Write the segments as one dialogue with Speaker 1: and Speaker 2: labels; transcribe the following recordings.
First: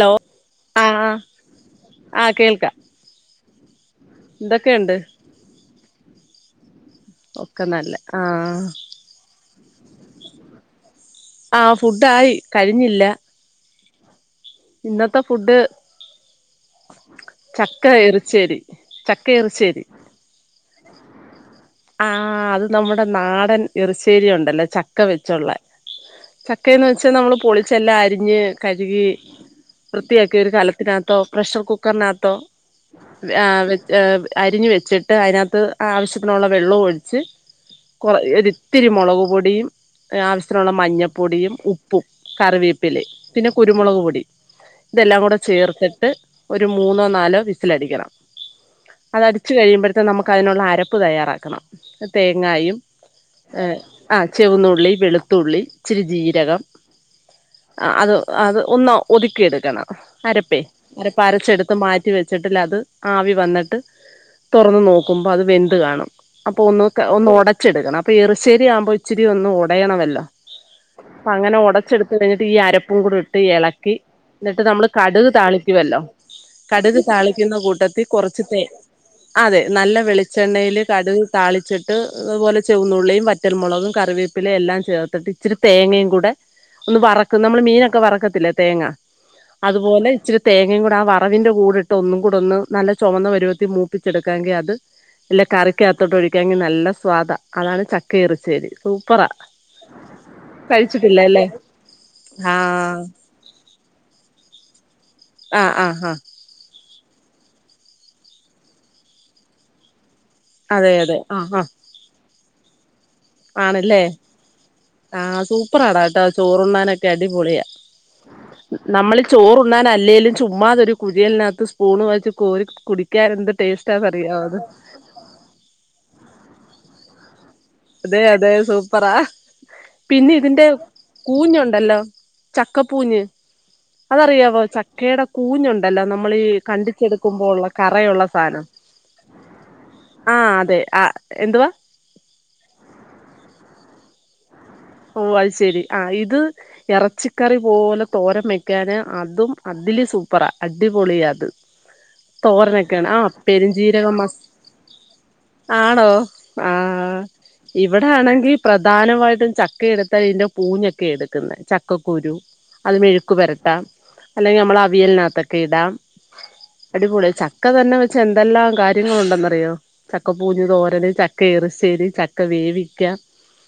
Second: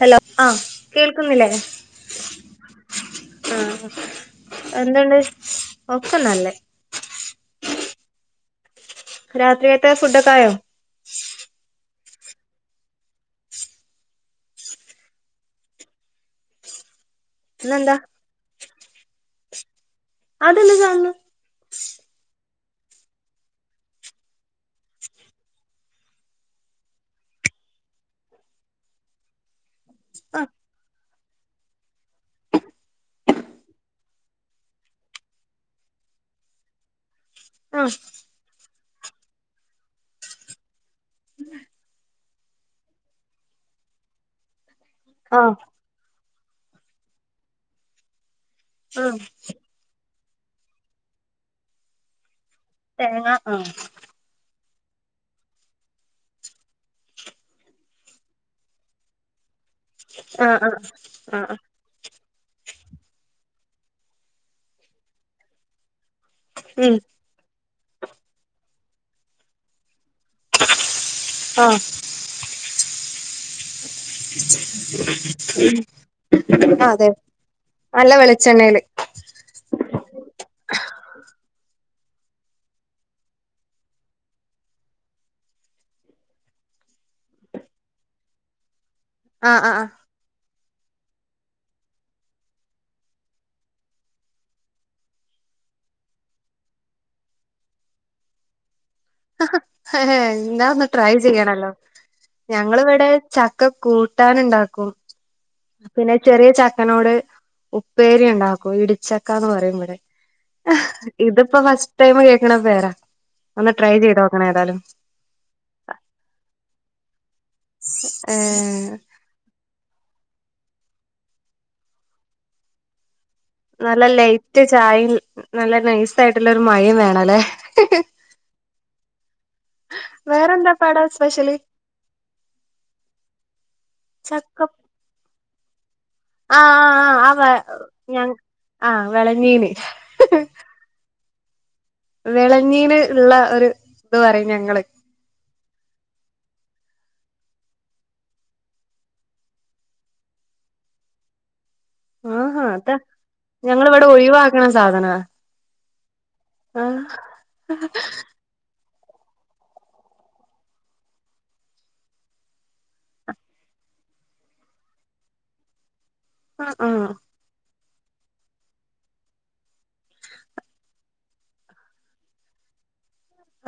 Speaker 1: Hello ആഹ് കേൾക്കുന്നില്ലേ
Speaker 2: ആഹ് കേൾക്കാം
Speaker 1: ആഹ്
Speaker 2: എന്തൊക്കെയുണ്ട്
Speaker 1: എന്തെണ്ട് ഒക്ക്ന്നല്ലേ
Speaker 2: ഒക്ക്ന്നല്ലേ ആഹ്
Speaker 1: രാത്രിയത്തെ ഫുഡൊക്കായോ
Speaker 2: ആഹ് ഫുഡായി കഴിഞ്ഞില്ല ഇന്നത്തെ ഫുഡ് ചക്ക
Speaker 1: ഇന്നെന്താ
Speaker 2: എറിച്ചേരി ചക്ക എറിശ്ശേരി
Speaker 1: അതെന്താ കാണുന്നു
Speaker 2: ആഹ് ആഹ് അത് നമ്മടെ നാടൻ എറിശ്ശേരി ഒണ്ടല്ലോ ചക്ക വെച്ചൊള്ള ചക്കേന്ന് വെച്ചാ നമ്മള് പൊളിച്ചെല്ലാം അരിഞ്ഞ് കഴുകി വൃത്തിയാക്കി
Speaker 1: ആഹ്
Speaker 2: ഒരു കലത്തിനാത്തോ പ്രഷർ കുക്കറിനാത്തോ ആഹ് വെച്ച് അരിഞ്ഞ് വെച്ചിട്ട് അതിനാത്ത് ആവശ്യത്തിനുള്ള വെള്ളോം ഒഴിച്ച്
Speaker 1: ആഹ്
Speaker 2: കുറ ഒരിത്തിരി മൊളക്പൊടിയും ആവശ്യത്തിനുള്ള മഞ്ഞപ്പൊടിയും ഉപ്പും കറിവേപ്പിലയും പിന്നെ കുരുമുളക് പൊടി ഇതെല്ലാം കൂടെ
Speaker 1: ആഹ്
Speaker 2: ചേർത്തട്ട് ഒരു മൂന്നോ നാലോ വിസിലടിക്കണം
Speaker 1: ആഹ്
Speaker 2: അതടിച്ചു കഴിയുമ്പോഴത്തെ നമുക്ക് അതിനുള്ള അരപ്പ് തയ്യാറാക്കണം തേങ്ങായും
Speaker 1: തേങ്ങ ആഹ്
Speaker 2: ആഹ് ചെവന്നുള്ളി വെളുത്തുള്ളി ഇച്ചിരി ജീരകം അത് അത് ഒന്ന് ഒതുക്കി എടുക്കണം
Speaker 1: ആഹ്
Speaker 2: അരപ്പേ
Speaker 1: ആഹ്
Speaker 2: ഇങ്ങനിപ്പ
Speaker 1: ആഹ്
Speaker 2: അരച്ചെടുത്ത് മാ റ്റി വെച്ചിട്ട്ല്ലത് ആവി വന്നട്ട് തുറന്ന് നോക്കുമ്പോ അത് വെന്ത് കാണും അപ്പൊ ഒന്ന്
Speaker 1: ഉം
Speaker 2: ഒന്ന് ഒടച്ചെടുക്കണം അപ്പൊ എറിശ്ശേരി ആവുമ്പൊ ഇച്ചിരി ഒന്ന് ഒടയണവല്ലൊ അപ്പ അങ്ങനെ
Speaker 1: ആഹ്
Speaker 2: ഒടച്ചെടുത്ത് കഴിഞ്ഞിട്ട് ഈ അരപ്പും കൂടി ഇട്ട് എള ‌ക്കി എന്നട്ട് നമ്മള് കടുക് താളിക്കുവല്ലൊ കടുക്
Speaker 1: അതെ
Speaker 2: താളിക്കുന്ന കൂട്ടത്തി
Speaker 1: നല്ല
Speaker 2: കൊറച്ച് തേ
Speaker 1: വെളിച്ചെണ്ണയില്
Speaker 2: അതെ നല്ല വെളിച്ചെണ്ണയിൽ കടു താളിച്ചിട്ട് അതുപോലെ ചെവന്നുള്ളിയും വറ്റൽമുളകും കറിവേ പ്പില് എല്ലാം ചേർത്തട്ട് ഇച്ചിരി തേങ്ങയും കൂടെ ഒന്ന് വറക്കും നമ്മള് മീനൊക്കെ വറക്കത്തില്ലെ തേങ്ങ
Speaker 1: ആഹ് ആഹ്
Speaker 2: അതുപോലെ ഇച്ച തേങ്ങയും കൂടെ ആ വറവിന്റെ കൂടിട്ട് ഒന്നും കൂടെ ഒന്ന് നല്ല ചൊമന്ന പരുവത്തി മൂപ്പിച്ചെടുക്കാങ്കി അത് ഇല്ല കറിക്കാത്തോട്ട് ഒഴിക്കാങ്കി നല്ല സ്വാദാ അതാണ് ചക്കയെറുശ്ശേരി സൂപ്പറാ
Speaker 1: എന്നാ ഒന്ന് ട്രൈ
Speaker 2: കഴിച്ചിട്ടില്ല അല്ലേ
Speaker 1: ചെയ്യണല്ലോ
Speaker 2: ആഹ്
Speaker 1: ഞങ്ങളിവിടെ ച ക്ക കൂട്ടാനെണ്ടാക്കും
Speaker 2: ആഹ് ആഹ്
Speaker 1: പിന്നെ
Speaker 2: ആഹ്
Speaker 1: ചെറിയ ചക്കനോട് ഉപ്പേരി ഇണ്ടാക്കും ഇടിച്ചക്കാന്ന് പറയും ഇവിടെ
Speaker 2: അതെ അതെ ആഹ്
Speaker 1: ഇതിപ്പോ
Speaker 2: ആഹ്
Speaker 1: ഫസ്റ്റ് ടൈം കേക്കണ പേരാ ഒന്ന് ട്രൈ
Speaker 2: ആണല്ലേ
Speaker 1: ചെയ്ത് നോക്കണം ഏതാലും
Speaker 2: ആഹ് സൂപ്പറാട ട്ടോ ചോറ്ണ്ണാനൊക്കെ അടിപൊളിയാ
Speaker 1: ഏഹ്
Speaker 2: നമ്മളി ചോറുണ്ണാൻ അല്ലേലും ചുമ്മാതൊരു കുഴിയലിനകത്ത് സ്പൂണ് വെച്ച് കോരി കുടിക്കാൻ എന്ത്‌
Speaker 1: നല്ല ലൈറ്റ് ചായയും നല്ല നൈസ് ആയിട്ടുള്ള ഒരു മഴയും വേണം അല്ലേ
Speaker 2: അതെ അതെ സൂപ്പറാ പിന്നെ ഇതിന്റെ
Speaker 1: വേറെന്താ പാടാ സ്പെഷ്യല്
Speaker 2: കൂഞ്ഞുണ്ടല്ലോ ചക്കപ്പൂഞ്ഞ് അതറിയാവോ
Speaker 1: ചക്ക
Speaker 2: ചക്കയുടെ കൂഞ്ഞുണ്ട് നമ്മൾ ഈ
Speaker 1: ആഹ് ആഹ്
Speaker 2: കണ്ടിച്ചെടുക്കുമ്പോ
Speaker 1: ആ
Speaker 2: ഉള്ള
Speaker 1: ഞ
Speaker 2: കറയുള്ള സാധനം
Speaker 1: ആഹ് വെളഞ്ഞീന്
Speaker 2: ആഹ് അതെ ആ എന്തുവാ
Speaker 1: വിളഞ്ഞീന് ഉള്ള ഒരു ഇത് പറയും ഞങ്ങള്
Speaker 2: ഓ അത് ശെരി ആ ഇത് ഇറച്ചിക്കറി പോലെ തോരൻ. വെക്കാന് അതും അതില് സൂപ്പറാ അടിപൊളിയ അത്
Speaker 1: ആഹാ അതാ
Speaker 2: തോരനൊക്കെയാണ് ആ
Speaker 1: ഞങ്ങളിവിടെ
Speaker 2: പെരഞ്ചീരകെ
Speaker 1: ഒഴിവാക്കണ സാധനാ
Speaker 2: ആണോ ആ
Speaker 1: ആഹ്
Speaker 2: ഇവിടെ ആണെങ്കിൽ പ്രധാനമായിട്ടും ച ക്കെ എടുത്താൽ ഇതിന്റെ പൂഞ്ഞൊക്കെ എടുക്കുന്നെ ചക്കക്കുരു അത് മെഴുക്കു വരട്ട അല്ലെങ്കിൽ നമ്മൾ അവിയലിനകത്തൊക്കെ ഇടാം
Speaker 1: ആഹ്
Speaker 2: അടിപൊളി ക്ക തന്നെ വെച്ച് എന്തെല്ലാം കാര്യങ്ങളുണ്ടെന്നറിയോ ചക്ക പൂഞ്ഞു തോരന് ചക്ക ഇറിശ്ശേരി ചക്ക വേവിക്ക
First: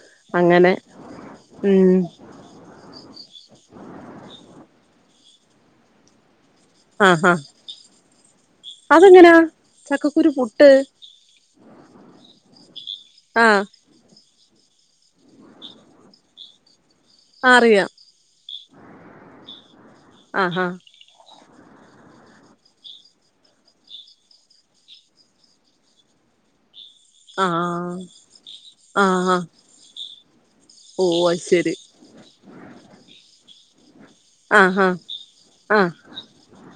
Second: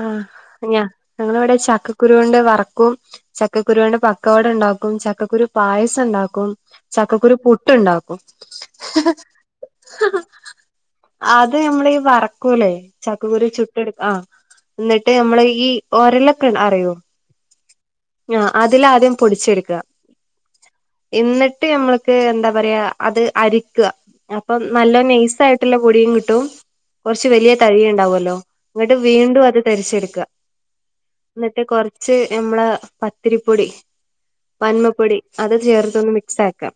Speaker 1: ആ
Speaker 2: അങ്ങനെ
Speaker 1: ഞാ ഞങ്ങള ഇവിടെ
Speaker 2: ഉം
Speaker 1: ചക്കക്കുരു കൊണ്ട്വറക്കും ചക്കുരു കൊണ്ട് പക്കവട ഉണ്ടാക്കും ചക്കുരു പായസം ഉണ്ടാക്കും
Speaker 2: ആഹ് ആഹ്
Speaker 1: ചക്കക്കുരു പുട്ട്ണ്ടാക്കും
Speaker 2: അതെങ്ങനാ ചക്കക്കുരു പുട്ട്
Speaker 1: അത് നമ്മള ഈ വറക്കൂലേ ചക്കുകുരി
Speaker 2: ആഹ്
Speaker 1: ചുട്ട എടുക്ക ആ എന്നിട്ട് നമ്മള് ഈ ഓരലൊക്ക അറിയോ
Speaker 2: അറിയാം
Speaker 1: ആ അതിലാദ്യം പൊടിച്ചെടുക്കുക
Speaker 2: ആഹ് ആഹ്
Speaker 1: എന്നിട്ട് നഞമ്മൾക്ക് എന്താ പറയാ അത് അരിക്കുക അപ്പൊ നല്ല നൈസ് ആയിട്ടുള്ള പൊടിയും കിട്ടും കുറച്ച് വലിയ
Speaker 2: ആഹ്
Speaker 1: തരി ഉണ്ടാവല്ലോ ഇന്നട്ട് വീണ്ടും അത് തരിച്ചെടുക്കുക
Speaker 2: ഓ ശെരി
Speaker 1: ച്ച് നമ്മള പത്തിരിപ്പൊടി
Speaker 2: ആഹ്
Speaker 1: പന്മപ്പൊടി അത്
Speaker 2: ആഹ്
Speaker 1: ചേർത്തൊന്ന് മിക്സ് ആക്കാം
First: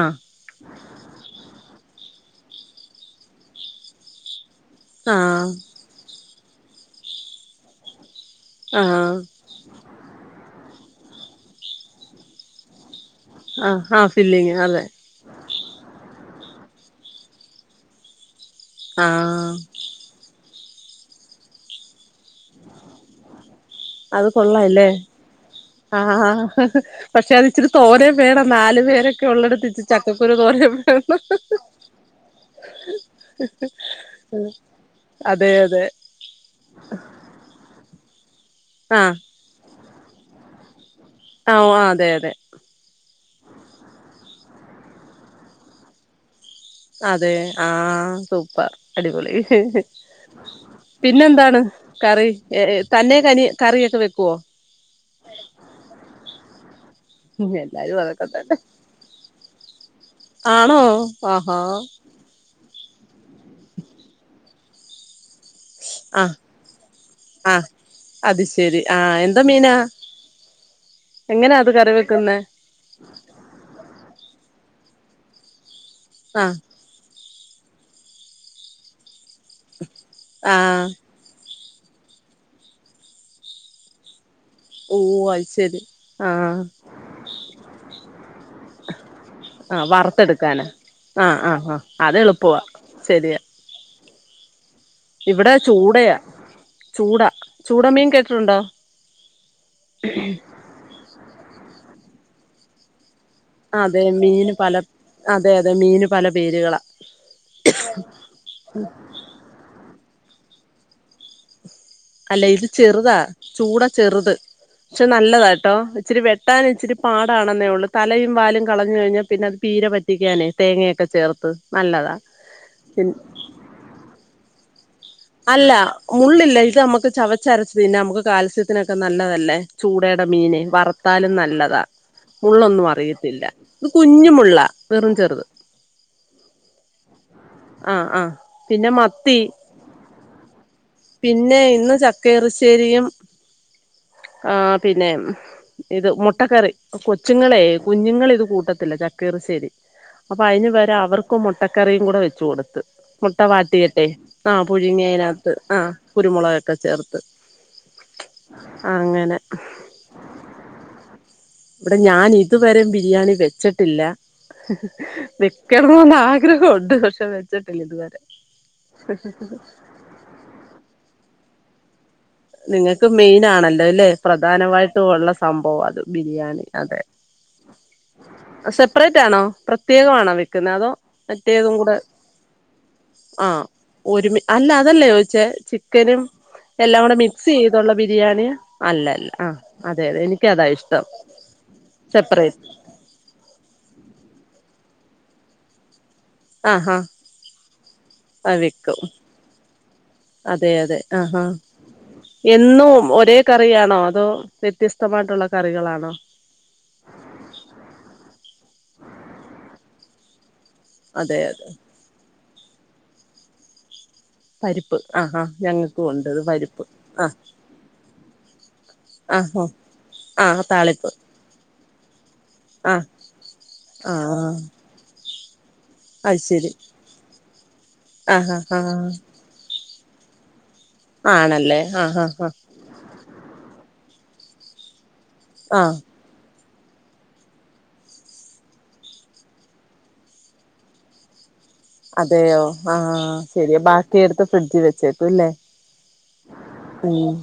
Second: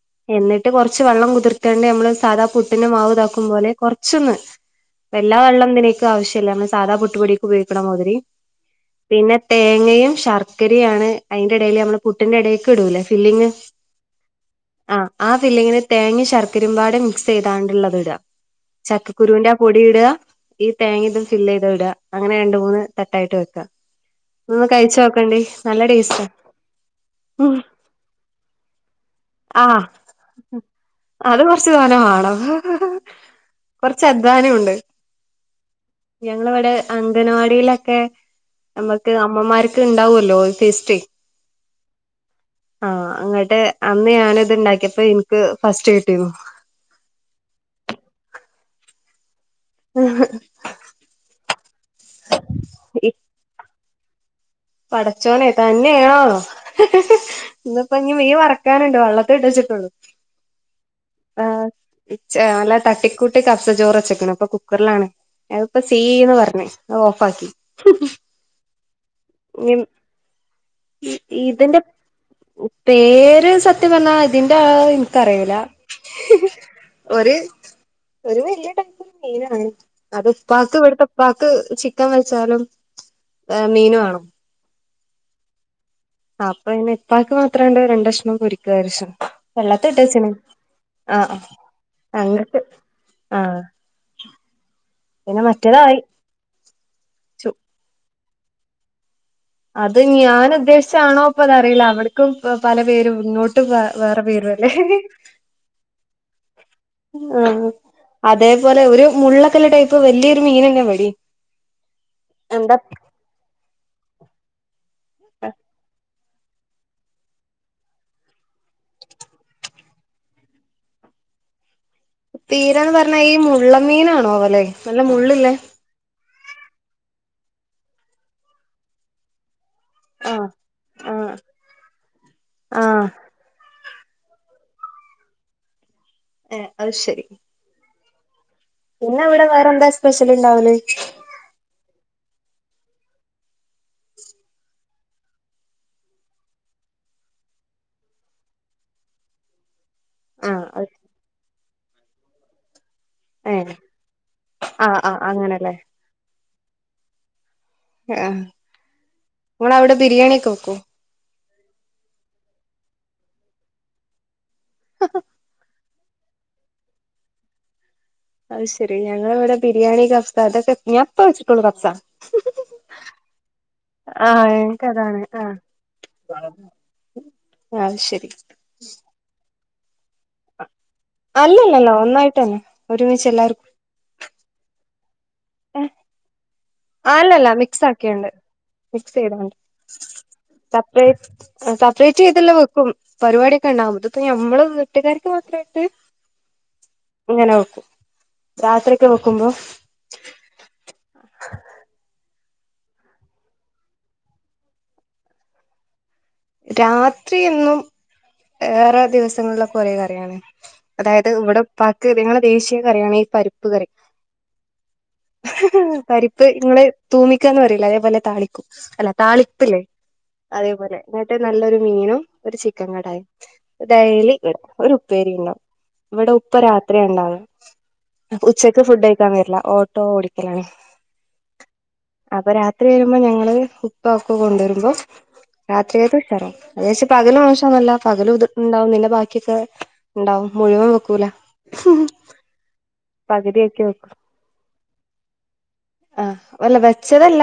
Speaker 2: ആഹ്
Speaker 1: എന്നിട്ട് കുറച്ച് വെള്ളം കുതിർത്തേണ്ടി നമ്മള് സാധാ പുട്ടിന് മാവ്താക്കും പോലെ കുറച്ചൊന്ന്
Speaker 2: ആഹ്
Speaker 1: വെല്ലാ
Speaker 2: ആഹ്
Speaker 1: വെള്ളം തിനെക്ക് ആവശ്യല്ല നമ്മള് സാധാ പുട്ടുപൊടിക്ക് ഉപയോഗിക്കണ മാതിരി
Speaker 2: ആഹ്
Speaker 1: പിന്നെ തേങ്ങയും ശർക്കരയും ആണ് അതിന്റെ ഇടൽ നമ്മള് പുട്ടിറെ ഇടേക്ക ഇടൂലേ ഫില്ലിങ്
Speaker 2: ആഹ് ആഹ് ഫില്ലിങ് അതെ
Speaker 1: ആഹ് ആ ഫില്ലിങ് ല് തേങ്ങയും ശർക്കരരിമ്പാട് മിക്സ് ചെയ്താണ്ടുള്ളത് ഇട ചക്കക്കുരുവിന്റെ
Speaker 2: ആഹ്
Speaker 1: ആ പൊടി ഇടുക ഈ തേങ്ങ ഇത് ഫില്ല് ചെയ്ത ഇടുക അങ്ങനെ രണ്ട് മൂന്ന് തട്ടായിട്ട് വെക്കാം
Speaker 2: അത് കൊള്ളാല്ലേ
Speaker 1: ണ്ട് [unintelligible] നല്ലെ
Speaker 2: ആഹ് പക്ഷെ അത് ഇച്ചിരി തോന്നേ വേണം നാല് പേരൊക്കെ ഉള്ളടുത്ത്
Speaker 1: ആ
Speaker 2: ഇച്ച് ചക്ക
Speaker 1: അത് കൊറച്ച്തോനെ വാണം കൊറച്ച് അധ്വാനം ഉണ്ട്
Speaker 2: അതെ അതെ
Speaker 1: ഞങ്ങളിവിടെ അംഗൻവാടിയിലൊക്കെ നമ്മക്ക്
Speaker 2: ആഹ്
Speaker 1: അമ്മമാർ ക്ക് ഇണ്ടാവൊല്ലോ ഒരു ഫെസ്റ്റ്
Speaker 2: ആഹ് ഉവ്വ് അതെ അതെ
Speaker 1: ആഹ് അങ്ങ്ട്ട് അന്ന് ഞാന് ഇത്ണ്ടാക്കിയപ്പോ ഇൻക്ക് ഫസ്റ്റ് കിട്ടീനു
Speaker 2: അതെ ആഹ് സൂപ്പർ അടിപൊളി ഹ് ഹ് പിന്നെന്താണ് കറി എ ഏ തന്നെ കനി കറി ഒക്കെ വെക്കുവോ?
Speaker 1: പടച്ചോന്നേ തന്നെയോ ഹ് ഹ് ഇന്ന്പ്പോ
Speaker 2: എല്ലാരും
Speaker 1: ഇനി
Speaker 2: അതൊക്കെ
Speaker 1: മീൻ
Speaker 2: തന്നെ
Speaker 1: വറക്കാന്ണ്ട് വള്ളത്തി ത്തിട്ടച്ച്ടൊള്ളു
Speaker 2: ആണോ ആഹാ
Speaker 1: ഉച്ച അല്ല തട്ടിക്കൂട്ടി കഫ്സ ചോറെച്ച്ക്ക്ണ് ഇപ്പൊ കുക്കറിലാണ് അതിപ്പോ സീ ന്ന്
Speaker 2: ആഹ്
Speaker 1: പറഞ്ഞ് അത് ഓഫാക്കി ഹും ഹും
Speaker 2: ശരി ആ എന്തോ മീനാ എങ്ങനാ അത്
Speaker 1: ഇതിന്റെ
Speaker 2: കറി വെക്കുന്നെ?
Speaker 1: പേര് സത്യം പറഞ്ഞാ ഇതിന്റെ ആ ഇൻക്കറിയൂല്ല
Speaker 2: ആഹ്
Speaker 1: ഒരു ഒരു വലിയ ടൈപ്പ് മീനാണ് അത് ഇപ്പാക്ക്
Speaker 2: ആഹ്
Speaker 1: ഇവ്ട്ത്തെ ഇ പ്പാക്ക് ചിക്കൻ വെച്ചാലും മീന് വാണം
Speaker 2: ഓ അത് ശെരി
Speaker 1: അപ്പൊ അയിന് ഇപ്പാക്ക് മാത്രണ്ട് രണ്ടഷ്ണം പൊരിക്കാരിച്ച്
Speaker 2: ആ
Speaker 1: വള്ളത്തില് ഇട്ടച്ച്ണ്
Speaker 2: വറുത്തെടുക്കാനാ
Speaker 1: ആഹ് അഹ്
Speaker 2: ആഹ് അത് എളുപ്പവാ
Speaker 1: അങ്ങക്ക്
Speaker 2: ശരിയാ
Speaker 1: ആഹ് പിന്നെ
Speaker 2: ഇവിടെ
Speaker 1: മറ്റേതായി
Speaker 2: ചൂടയാ ചൂടാ ചൂട മീൻ കേട്ടിട്ടുണ്ടോ?
Speaker 1: അത് ഞാൻ ഉദ്ദേശിച്ചാണോ ഇപ്പൊ ഇതറിയില്ല അവർക്കും പല പേരും ഇങ്ങോ
Speaker 2: അതെ മീന് പല അതെ അതെ മീന് പല പേര്കളാ
Speaker 1: ആഹ് അഹ് അതേപോലെ ഒരു മുള്ളക്കല്ല ടൈപ്പ് വലിയൊരു മീനന്നെ ഇവടീം
Speaker 2: അല്ല ഇത് ചെറുതാ ചൂടാ ചെറുത് പക്ഷെ നല്ലതാട്ടോ ഇച്ചിരി വെ ട്ടാന് ഇച്ചിട്ട് പാടാണെന്നേ ഉള്ളൂ തലയും വാലും കളഞ്ഞു കഴിഞ്ഞാൽ പിന്നെ അത് പീര വറ്റിക്കാനേ തേങ്ങയൊക്കെ ചേർത്ത് നല്ലതാ
Speaker 1: തീരന്ന് പറഞ്ഞാ ഈ മുള്ള മീനാണോ വൊല്ലേ
Speaker 2: അല്ല മുള്ളില്ല ഇത് നമ്മക്ക് ചവച്ചരച്ച്തിന്നാ നമുക്ക് കാൽസ്യത്തിനൊക്കെ നല്ലതല്ലേ ചൂടെടെ
Speaker 1: ആഹ്
Speaker 2: മീന് വറുത്താലും
Speaker 1: ആഹ്
Speaker 2: നല്ലതാ മുള്ളൊന്നും
Speaker 1: ആഹ്
Speaker 2: അറിയത്തില്ല ഇത് കുഞ്ഞുമുള്ള വെറും ചെറുത്
Speaker 1: ഏഹ് അത് ശരി
Speaker 2: ആഹ് ആഹ്
Speaker 1: പിന്നെ അവിടെ വേറെ എന്താ സ്പെഷ്യല് ഇണ്ടാവല്?
Speaker 2: പിന്നെ ഇന്ന് ചക്കേറശ്ശേരിയും ആഹ് പിന്നെ ഇത് മുട്ടക്കറി കൊച്ചുങ്ങളെ കുഞ്ഞുങ്ങളിത് കൂട്ടത്തില്ല ചക്കറശ്ശേരി അപ്പൊ
Speaker 1: ആഹ്
Speaker 2: അയിന്
Speaker 1: അത്
Speaker 2: വെരെ അവർക്കും മുട്ടക്കറിയും കൂടെ വെച്ചു കൊടുത്ത് മുട്ട
Speaker 1: ഏഹ്
Speaker 2: വാടിയിട്ടെ ആഹ് പുഴുങ്ങി
Speaker 1: ആഹ്
Speaker 2: അയിനകത്ത്
Speaker 1: അങ്ങനെല്ലേ
Speaker 2: ആഹ് കുരുമൊളകൊക്കെ ചേർത്ത്
Speaker 1: ആ
Speaker 2: അങ്ങനെ
Speaker 1: ഓള അവടെ ബിരിയാണിക്കെ വോക്കോ?
Speaker 2: ഇവിടെ ഞാൻ ഇതുവരെ ബിരിയാണി വെച്ചിട്ടില്ല വെ ക്കണോന് ആഗ്രഹോണ്ട് പക്ഷെ വെച്ചട്ടില്ല ഇത് വെരെ
Speaker 1: അത് ശെരി ഞങ്ങളെ ഇവിടെ ബിരിയാണി കഫ്സ അതൊക്കെ ഞാൻ ഇപ്പൊ വെച്ചിട്ടൊള്ളൂ കഫ്സ
Speaker 2: നിങ്ങൾക്ക് മെയിൻ ആണല്ലോ അല്ലെ
Speaker 1: ആഹ്
Speaker 2: പ്രധാനവായിട്ടും
Speaker 1: എനിക്കതാണ്
Speaker 2: ഉള്ള
Speaker 1: ആഹ്
Speaker 2: സംഭവാത് ബിരിയാണി അതെ
Speaker 1: ആഹ് ശെരി
Speaker 2: സപ്പറേറ്റ് ആണോ പ്രത്യേകമാണോ വെക്കുന്നത് അതോ മറ്റേതും കൂടെ
Speaker 1: അല്ലല്ലല്ല ഒന്നായിട്ട് തന്നെ ഒരുമിച്ച്
Speaker 2: ആ
Speaker 1: എല്ലാവർക്കും
Speaker 2: ഒരുമി അല്ല അതല്ലേ ചോദിച്ചേ
Speaker 1: ഏ
Speaker 2: ചിക്കനും എല്ലാം കൂടെ മീ മിക്സ്
Speaker 1: അല്ലല്ല
Speaker 2: ചെയ്തുള്ള
Speaker 1: ആക്കിയുണ്ട്
Speaker 2: ബിരിയാണി അല്ല
Speaker 1: മിക്സ്
Speaker 2: അല്ല ആ
Speaker 1: ചെയ്തോണ്ട്
Speaker 2: അതെയ അതെ എനിക്ക അതാ ഇഷ്ടം
Speaker 1: സപ്പറേറ്റ് ചെയ്തല്ല
Speaker 2: സെപ്പറേറ്റ്
Speaker 1: വെക്കും പരിപാടിയൊക്കെ ഉണ്ടാവുംതി ഇപ്പ ഞമ്മള് വീട്ടുകാർക്ക് മാത്രമായിട്ട്
Speaker 2: ആഹാ
Speaker 1: ഇങ്ങന വെക്കും
Speaker 2: ആ വെക്കും
Speaker 1: രാത്രിക്കെ വെക്കുമ്പം.
Speaker 2: അതെ അതെ ആഹാ. എന്നും ഒരേ കറിയണോ. അതോ വ്യത്യസ്തമായിട്ടുള്ള കറികളാണോ.
Speaker 1: രാത്രി എന്നും ഏറെ ദിവസങ്ങളിലൊക്കെ ഒരേ കറിയാണ്. അതായത്
Speaker 2: അതെ
Speaker 1: ഇവടെ
Speaker 2: അതെ
Speaker 1: ഉപ്പാക്ക് ഞങ്ങളെ ദേശീയ കറിയാണ് ഈ പരിപ്പ് കറി.
Speaker 2: പരിപ്പ് ആഹാ.
Speaker 1: പരിപ്പ് ഉങ്ങളെ തൂമിക്കാന്ന് പറയില്ലെ. അതേപോലെ താളിക്കും. അല്ല താളിപ്പ്ലെ.
Speaker 2: ആ താളിപ്പ്
Speaker 1: ട്ട് നല്ലൊരു മീനും, ഒരു ചിക്കൻ
Speaker 2: ആഹ്
Speaker 1: കടായിം, ഡൈലി
Speaker 2: ആഹ്
Speaker 1: വരും. ഒരു ഉപ്പേരി ഉണ്ടാവും. ഇവടെ
Speaker 2: അത്
Speaker 1: ഉപ്പ
Speaker 2: ശരി
Speaker 1: രാത്രിയാ ഇണ്ടാവ.
Speaker 2: ആഹ്
Speaker 1: ഉച്ചക്ക്
Speaker 2: ആഹ്
Speaker 1: ഫുഡ് കഴിക്കാൻ വര്ല്ല. ഓട്ടോ ഓടിക്കലാണ്
Speaker 2: ആണെല്ലെ ആ ഹ ഹഹ
Speaker 1: ത്രി വരുമ്പം ഞങ്ങള് ഉപ്പ അതൊക്ക കൊണ്ടെരുമ്പോ
Speaker 2: ആഹ്
Speaker 1: രാത്രിയെത്തെ ഉശാറാവും. അത് ചാര്ച്ച് പകല് മോശംന്നല്ല. പകല് ഇത് ഇണ്ടാവുംന്നെ ബാക്കിയൊക്കെ ഇണ്ടാവും. മുഴുവൻ വിക്കൂല
Speaker 2: അതെയോ ആ ശരി
Speaker 1: പകുതിയൊക്കെ വെക്കും
Speaker 2: ബാക്കി ഇടുത്ത് ഫ്രിഡ്ജ് വെച്ചേട്ടു. ല്ലേ
Speaker 1: ആഹ് അല്ല വെച്ചതല്ല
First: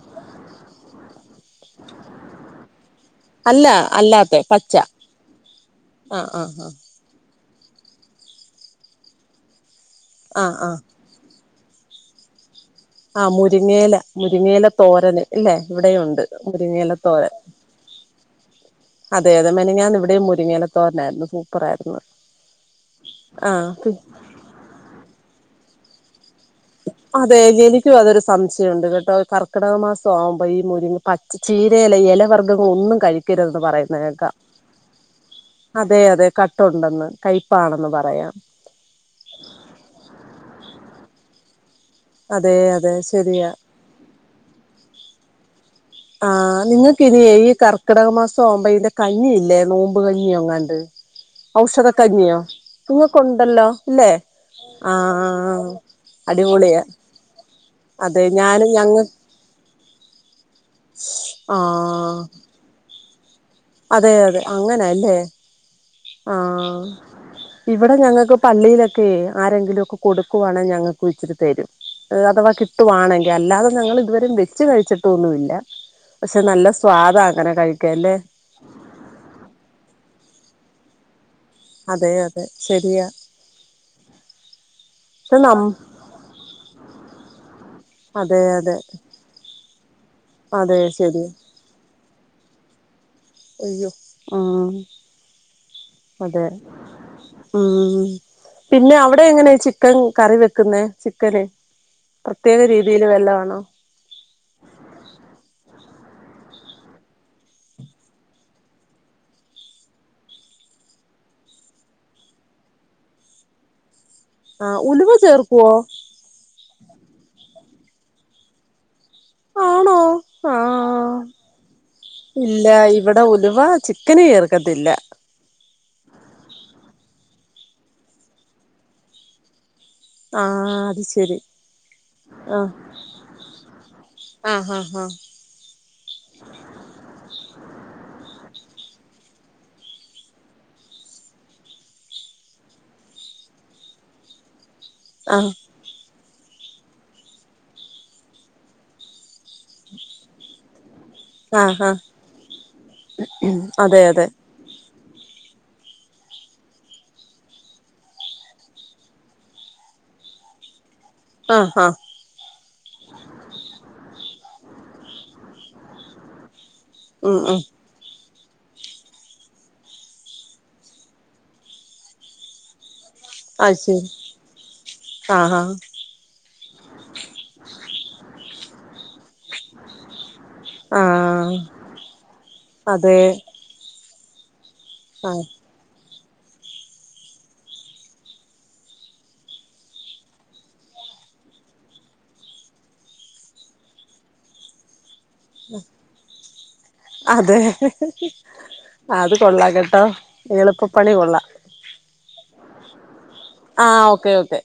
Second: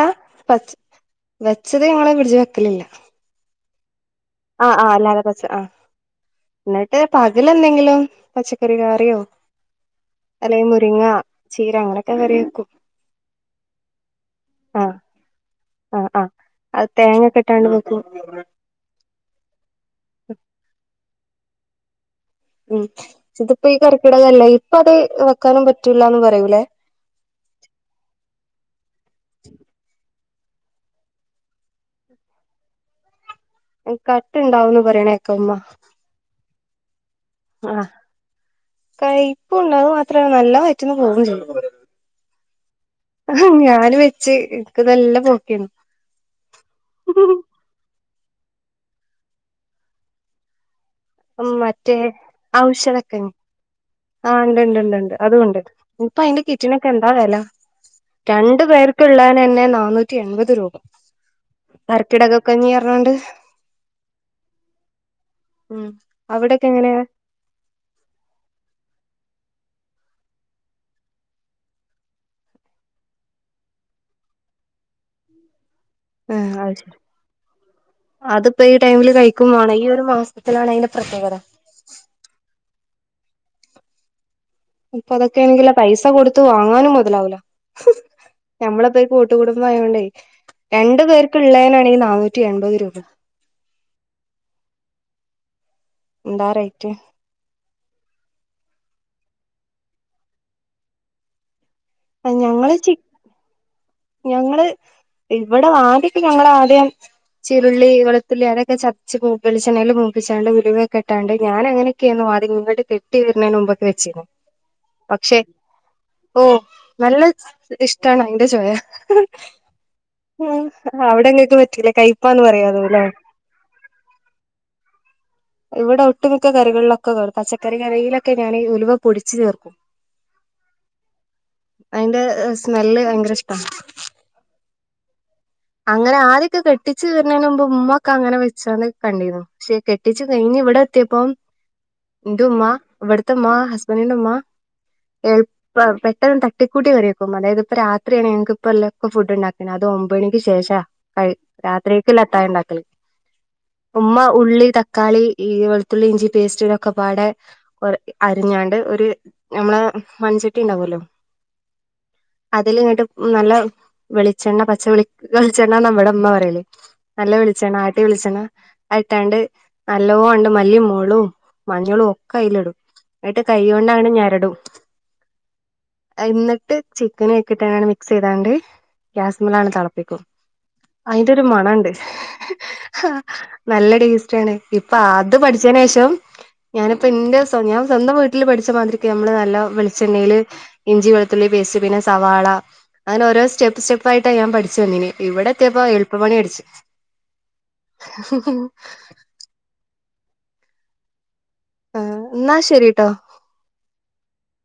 Speaker 1: വെച്ചത് ഞങ്ങളെ ഫിട്ച്ച് വെക്കലില്ല
Speaker 2: അല്ല അല്ലാത്തെ.
Speaker 1: ആഹ്
Speaker 2: പച്ച
Speaker 1: ആഹ് അല്ലാതെ വച്ച് ആ
Speaker 2: ആഹ് ആഹ് ആഹ്
Speaker 1: ഇന്നട്ട്. അ പകല് അല്ലെങ്കിലും പച്ചക്കറി ക്യാെ
Speaker 2: ആഹ്
Speaker 1: അല്ലെങ്കിൽ
Speaker 2: ആഹ്
Speaker 1: മുരിങ്ങ. ചീര അങ്ങനൊക്കെ കറി വെക്കും.
Speaker 2: ആ മുരിങ്ങേല മുരിങ്ങേല
Speaker 1: ആ
Speaker 2: ത്തോരന് ഇല്ലെ.
Speaker 1: ആ
Speaker 2: ഇവിടെയുണ്ട്
Speaker 1: ആ അത് തേങ്ങ
Speaker 2: മുരിങ്ങേലത്തോരൻ.
Speaker 1: ഒക്കെ ഇട്ടാണ്ട് വെക്കും
Speaker 2: അതെ അതെ. മനെഞാന്ന് ഇവിടിം മുരിങ്ങയിലത്തോരനായിരുന്നു. സൂപ്പറായിരുന്നു.
Speaker 1: ഉം ഇതിപ്പ ഈ
Speaker 2: ആഹ്
Speaker 1: കർക്കിടകല്ലെ. ഇപ്പ അത് വെക്കാനും പറ്റൂല്ലാന്ന് പറയൂലേ
Speaker 2: അതെ എനിക്കും അതൊരു സംശയം ഉണ്ട് കെട്ടോ. കർക്കിടക മാസം സോമ്പരി മുരിങ്ങ പച്ച ചീരയല എലവർഗ്ഗങ്ങളൊന്നും കഴിക്കരുന്ന് പറയുന്നത് കേക്കാം.
Speaker 1: കനേക്കമ്മ [unintelligible]
Speaker 2: അതെ അതെ കട്ടുണ്ടെന്ന് കയ്പ്പാണെന്ന് പറയാ.
Speaker 1: കൈപ്പും ഉണ്ട്. അത് മാത്രല്ല നല്ലെ വൈറ്റ്ന്ന് പോവുകയും ചെയ്യും.
Speaker 2: അതെ അതെ
Speaker 1: ആ
Speaker 2: ശരിയാ
Speaker 1: ഞാന് വെച്ച്. ഇനക്ക്തെല്ലാം പോക്കു [unintelligible]
Speaker 2: ആഹ് നിങ്ങക്ക് ഇനി ഈ കർക്കിടക മാസം ആവുമ്പ ഇതിന്റെ കഞ്ഞി ഇല്ലേ നോമ്പ് കഞ്ഞി ഒങ്ങാണ്ട്. ഔഷധ
Speaker 1: മറ്റേ
Speaker 2: കഞ്ഞി
Speaker 1: ഔഷധക്കഞ്ഞി
Speaker 2: കുങ്ങക്കണ്ടല്ലോ അല്ലേ ആ
Speaker 1: ഇപ്പ അയിന്റെ കിറ്റിനൊക്കെ എന്താ വെല.
Speaker 2: അതെ
Speaker 1: രണ്ടു
Speaker 2: ഞാനും ഞങ്ങ
Speaker 1: പേർക്ക്ള്ളാ തന്നെ നന്നൂറ്റി എൺപത് രൂപ
Speaker 2: ആഹ്
Speaker 1: കർക്കിടക കഞ്ഞി അറ്ഞ്ഞാണ്ട്.
Speaker 2: അതെ അതെ അങ്ങനെ അല്ലെ
Speaker 1: ഉം അവിടൊക്കെ
Speaker 2: ആഹ്.
Speaker 1: എങ്ങനെയാ
Speaker 2: ഇവെടെ ഞങ്ങക്ക് പള്ളീലൊക്കെ ആരെങ്കിലും ഒക്കെ കൊടുക്കുവാണെ ഞങ്ങക്ക് ഇച്ചിരി തരും. ഉള്ളഥവാ കിട്ടുവാണെങ്കി. അല്ലാതെ ഞങ്ങള് ഇതുവരേ വെച്ച് കഴിച്ചിട്ടൊന്നുല്ല. പക്ഷെ
Speaker 1: ആഹ്
Speaker 2: നല്ല സ്വാദാ അങ്ങനെ കഴിക്കാൻല്ലെ.
Speaker 1: ഇപ്പൊ ഈ ടൈമില് കഴിക്കുമ്പോണ് ഈ ഒരു മാസത്തിലാണ് അയ്ന്റെ പ്രത്യേകത
Speaker 2: അതെ അതെ ശരിയ.
Speaker 1: ഇപ്പൊ അതൊക്കേണെങ്കിലൊ പൈസ കൊടുത്ത് വാങ്ങാനും മുതലാവുല.
Speaker 2: അതെ അതെ
Speaker 1: നമ്മള് ഇപ്പൊ ഈ കൂട്ടുകുടുംബം ആയോണ്ടെ
Speaker 2: അതെ
Speaker 1: രണ്ടു
Speaker 2: ശരിയാ
Speaker 1: പേർക്ക്ള്ളേനാണെങ്കി നാനൂ റ്റി എമ്പത് രൂപ
Speaker 2: അയ്യൊ ആഹ് അതെ.
Speaker 1: എന്താ റേറ്റ്
Speaker 2: ഉം പിന്നെ അവിടെ എങ്ങനെ ചിക്കൻ കറി വെക്കുന്നേ. ചിക്കന്
Speaker 1: ആഹ്
Speaker 2: പ്രത്യേക
Speaker 1: ഞങ്ങള് ചി
Speaker 2: രീതിയിൽ വല്ലതാണോ
Speaker 1: ഞങ്ങള് ഇവടെ ആദ്യക്കെ ഞങ്ങളാദ്യം ചീരുളി വെളത്തുള്ളി അതൊക്കെ ചത്ച്ച് വെളിച്ചെണ്ണീല് മൂപ്പിച്ചാണ്ട് ഉലുവെക്കെട്ടാണ്ട് ഞാനങ്ങനെ ക്കേണ് വാടി ങ്ങട്ട് കെട്ടി വെര്ണേന്റെ മുമ്പെക്കേ വെച്ചീര്ന്ന്.
Speaker 2: ആഹ് ഉലുവ ചേർക്കോ?
Speaker 1: ഓഹ് നല്ല ഇഷ്ട്ടാണയിന്റെ ചൊയ
Speaker 2: ആണോ ആഹ്
Speaker 1: അവ്ടെങ്ങക്ക് പറ്റൂലെ കയ്പ്പാന്ന് പറയാ
Speaker 2: ഇല്ല
Speaker 1: അതു ല്ലേ
Speaker 2: ഇവിടെ ഉലുവ ചിക്കന് ചേർക്കത്തില്ല.
Speaker 1: ഇവടെ ഒട്ടുമിക്ക കറികളിലൊക്കെടും പച്ചക്കറി കറിയിലൊക്കെ ഞാന് ഉലുവ പൊടിച്ച് ചേർക്കും.
Speaker 2: ആഹ് അത് ശരി
Speaker 1: അയിന്റെ സ്മെല്ല് ഭയങ്കരഷ്ടാ.
Speaker 2: ആഹ് ആഹ് ആഹ്
Speaker 1: അങ്ങനെ ആദ്യൊക്കെ കെട്ടിച്ചു തരുന്നതിന് മുമ്പ് മ്മൊക്കെ അങ്ങനെ വെച്ചാണ്ട് കണ്ടീനു. പക്ഷെ കെട്ടിച്ച് കഴിഞ് ഇവടെത്യപ്പം ന്റുമ്മ വട്ത്തമ്മ ഹസ്ബെന്റിന്റുമ്മ എള്
Speaker 2: ആഹ്
Speaker 1: പ്പം പെട്ടെന്ന് തട്ടി കൂട്ടി കറി വെക്കും. അതായത് പ്പ രാത്രാണ്. ഞങ്ങക്ക് പ്പല്ലേ പ്പ ഫുഡ് ണ്ടാക്കണ്. അതും ഒമ്പേണി ശേഷാ അഹ്
Speaker 2: ആഹ് ആഹ് ആഹ്
Speaker 1: രാത്രിക്ക്ള്ള അത്തായണ്ടാക്കല്.
Speaker 2: അതെ
Speaker 1: ഉമ്മ
Speaker 2: അതെ
Speaker 1: ഉള്ളി ത ക്കാളി ഈ വെളുത്തുള്ളി ഇഞ്ചി പേസ്റ്റൊക്കെ പാടെ ഒര് അരിഞ്ഞാണ്ട് ഒരു ഞമ്മളെ മൺചട്ടി ണ്ടാവല്ലോ
Speaker 2: ആഹ് ആഹ്
Speaker 1: അതിലിങ്ങട്ട് നല്ല വെളിച്ചെണ്ണ പച്ച വെളിച്ചെണ്ണാന്ന വടെമ്മ പറ്യല്.
Speaker 2: ഉം ഉം
Speaker 1: നല്ലവെളിച്ചെണ്ണ. ആട്ട്യ വെളിച്ചെണ്ണ. അത്ട്ടാണ്ട് നല്ലോ ണ്ട് മല്ലിം മൊളും മഞ്ഞളും ഒക്കെയില്ടും. ങ്ങട്ട്
Speaker 2: അത്
Speaker 1: കയ്യോണ്ടങ്ങട്
Speaker 2: ശരി
Speaker 1: ഞെരടും.
Speaker 2: ആഹ് ആഹ്
Speaker 1: ഇന്നട്ട് ചിക്കനയിക്ട്ടാൻഡ് മിക്സൈതാണ്ട്ഗ്യാസ്മ്മലാണ്ട് തെളപ്പിക്കും.
Speaker 2: ആഹ്
Speaker 1: അയിന്റൊരുമണണ്ട് ഹ് ഹ്
Speaker 2: അതെ
Speaker 1: നല്ല ടേസ്റ്റാണ്. ഇപ്പ ത്
Speaker 2: ആഹ്
Speaker 1: പഠി ഛേനെഷം ഞാനിപ്പന്റെ സൊ ഞാൻ സ്വന്തം വീട്ടില് പഠിച്ച മാതിരിക്ക് നമ്മള് നല്ലോം വിളിച്ചെണ്ണീല് ഇഞ്ചി വെളുത്തുള്ളി പേസ്റ്റ് പിന്നെ സവാള അങ്ങനെ ഓരോ സ്റ്റെപ്പ് സ്റ്റെപ്പായിട്ടാ ഞാൻ പഠിച്ച് വന്നീന്യേ. ഇവിടെത്തിയപ്പം എളപ്പ പണി പഠിച്ച്.
Speaker 2: അതെ അത് കൊള്ളാം കെട്ടോ എളുപ്പപ്പണി കൊള്ളാം
Speaker 1: ആഹ് ന്നാ ശരിട്ടൊ
Speaker 2: ആഹ് ഒക്കെയോക്കെ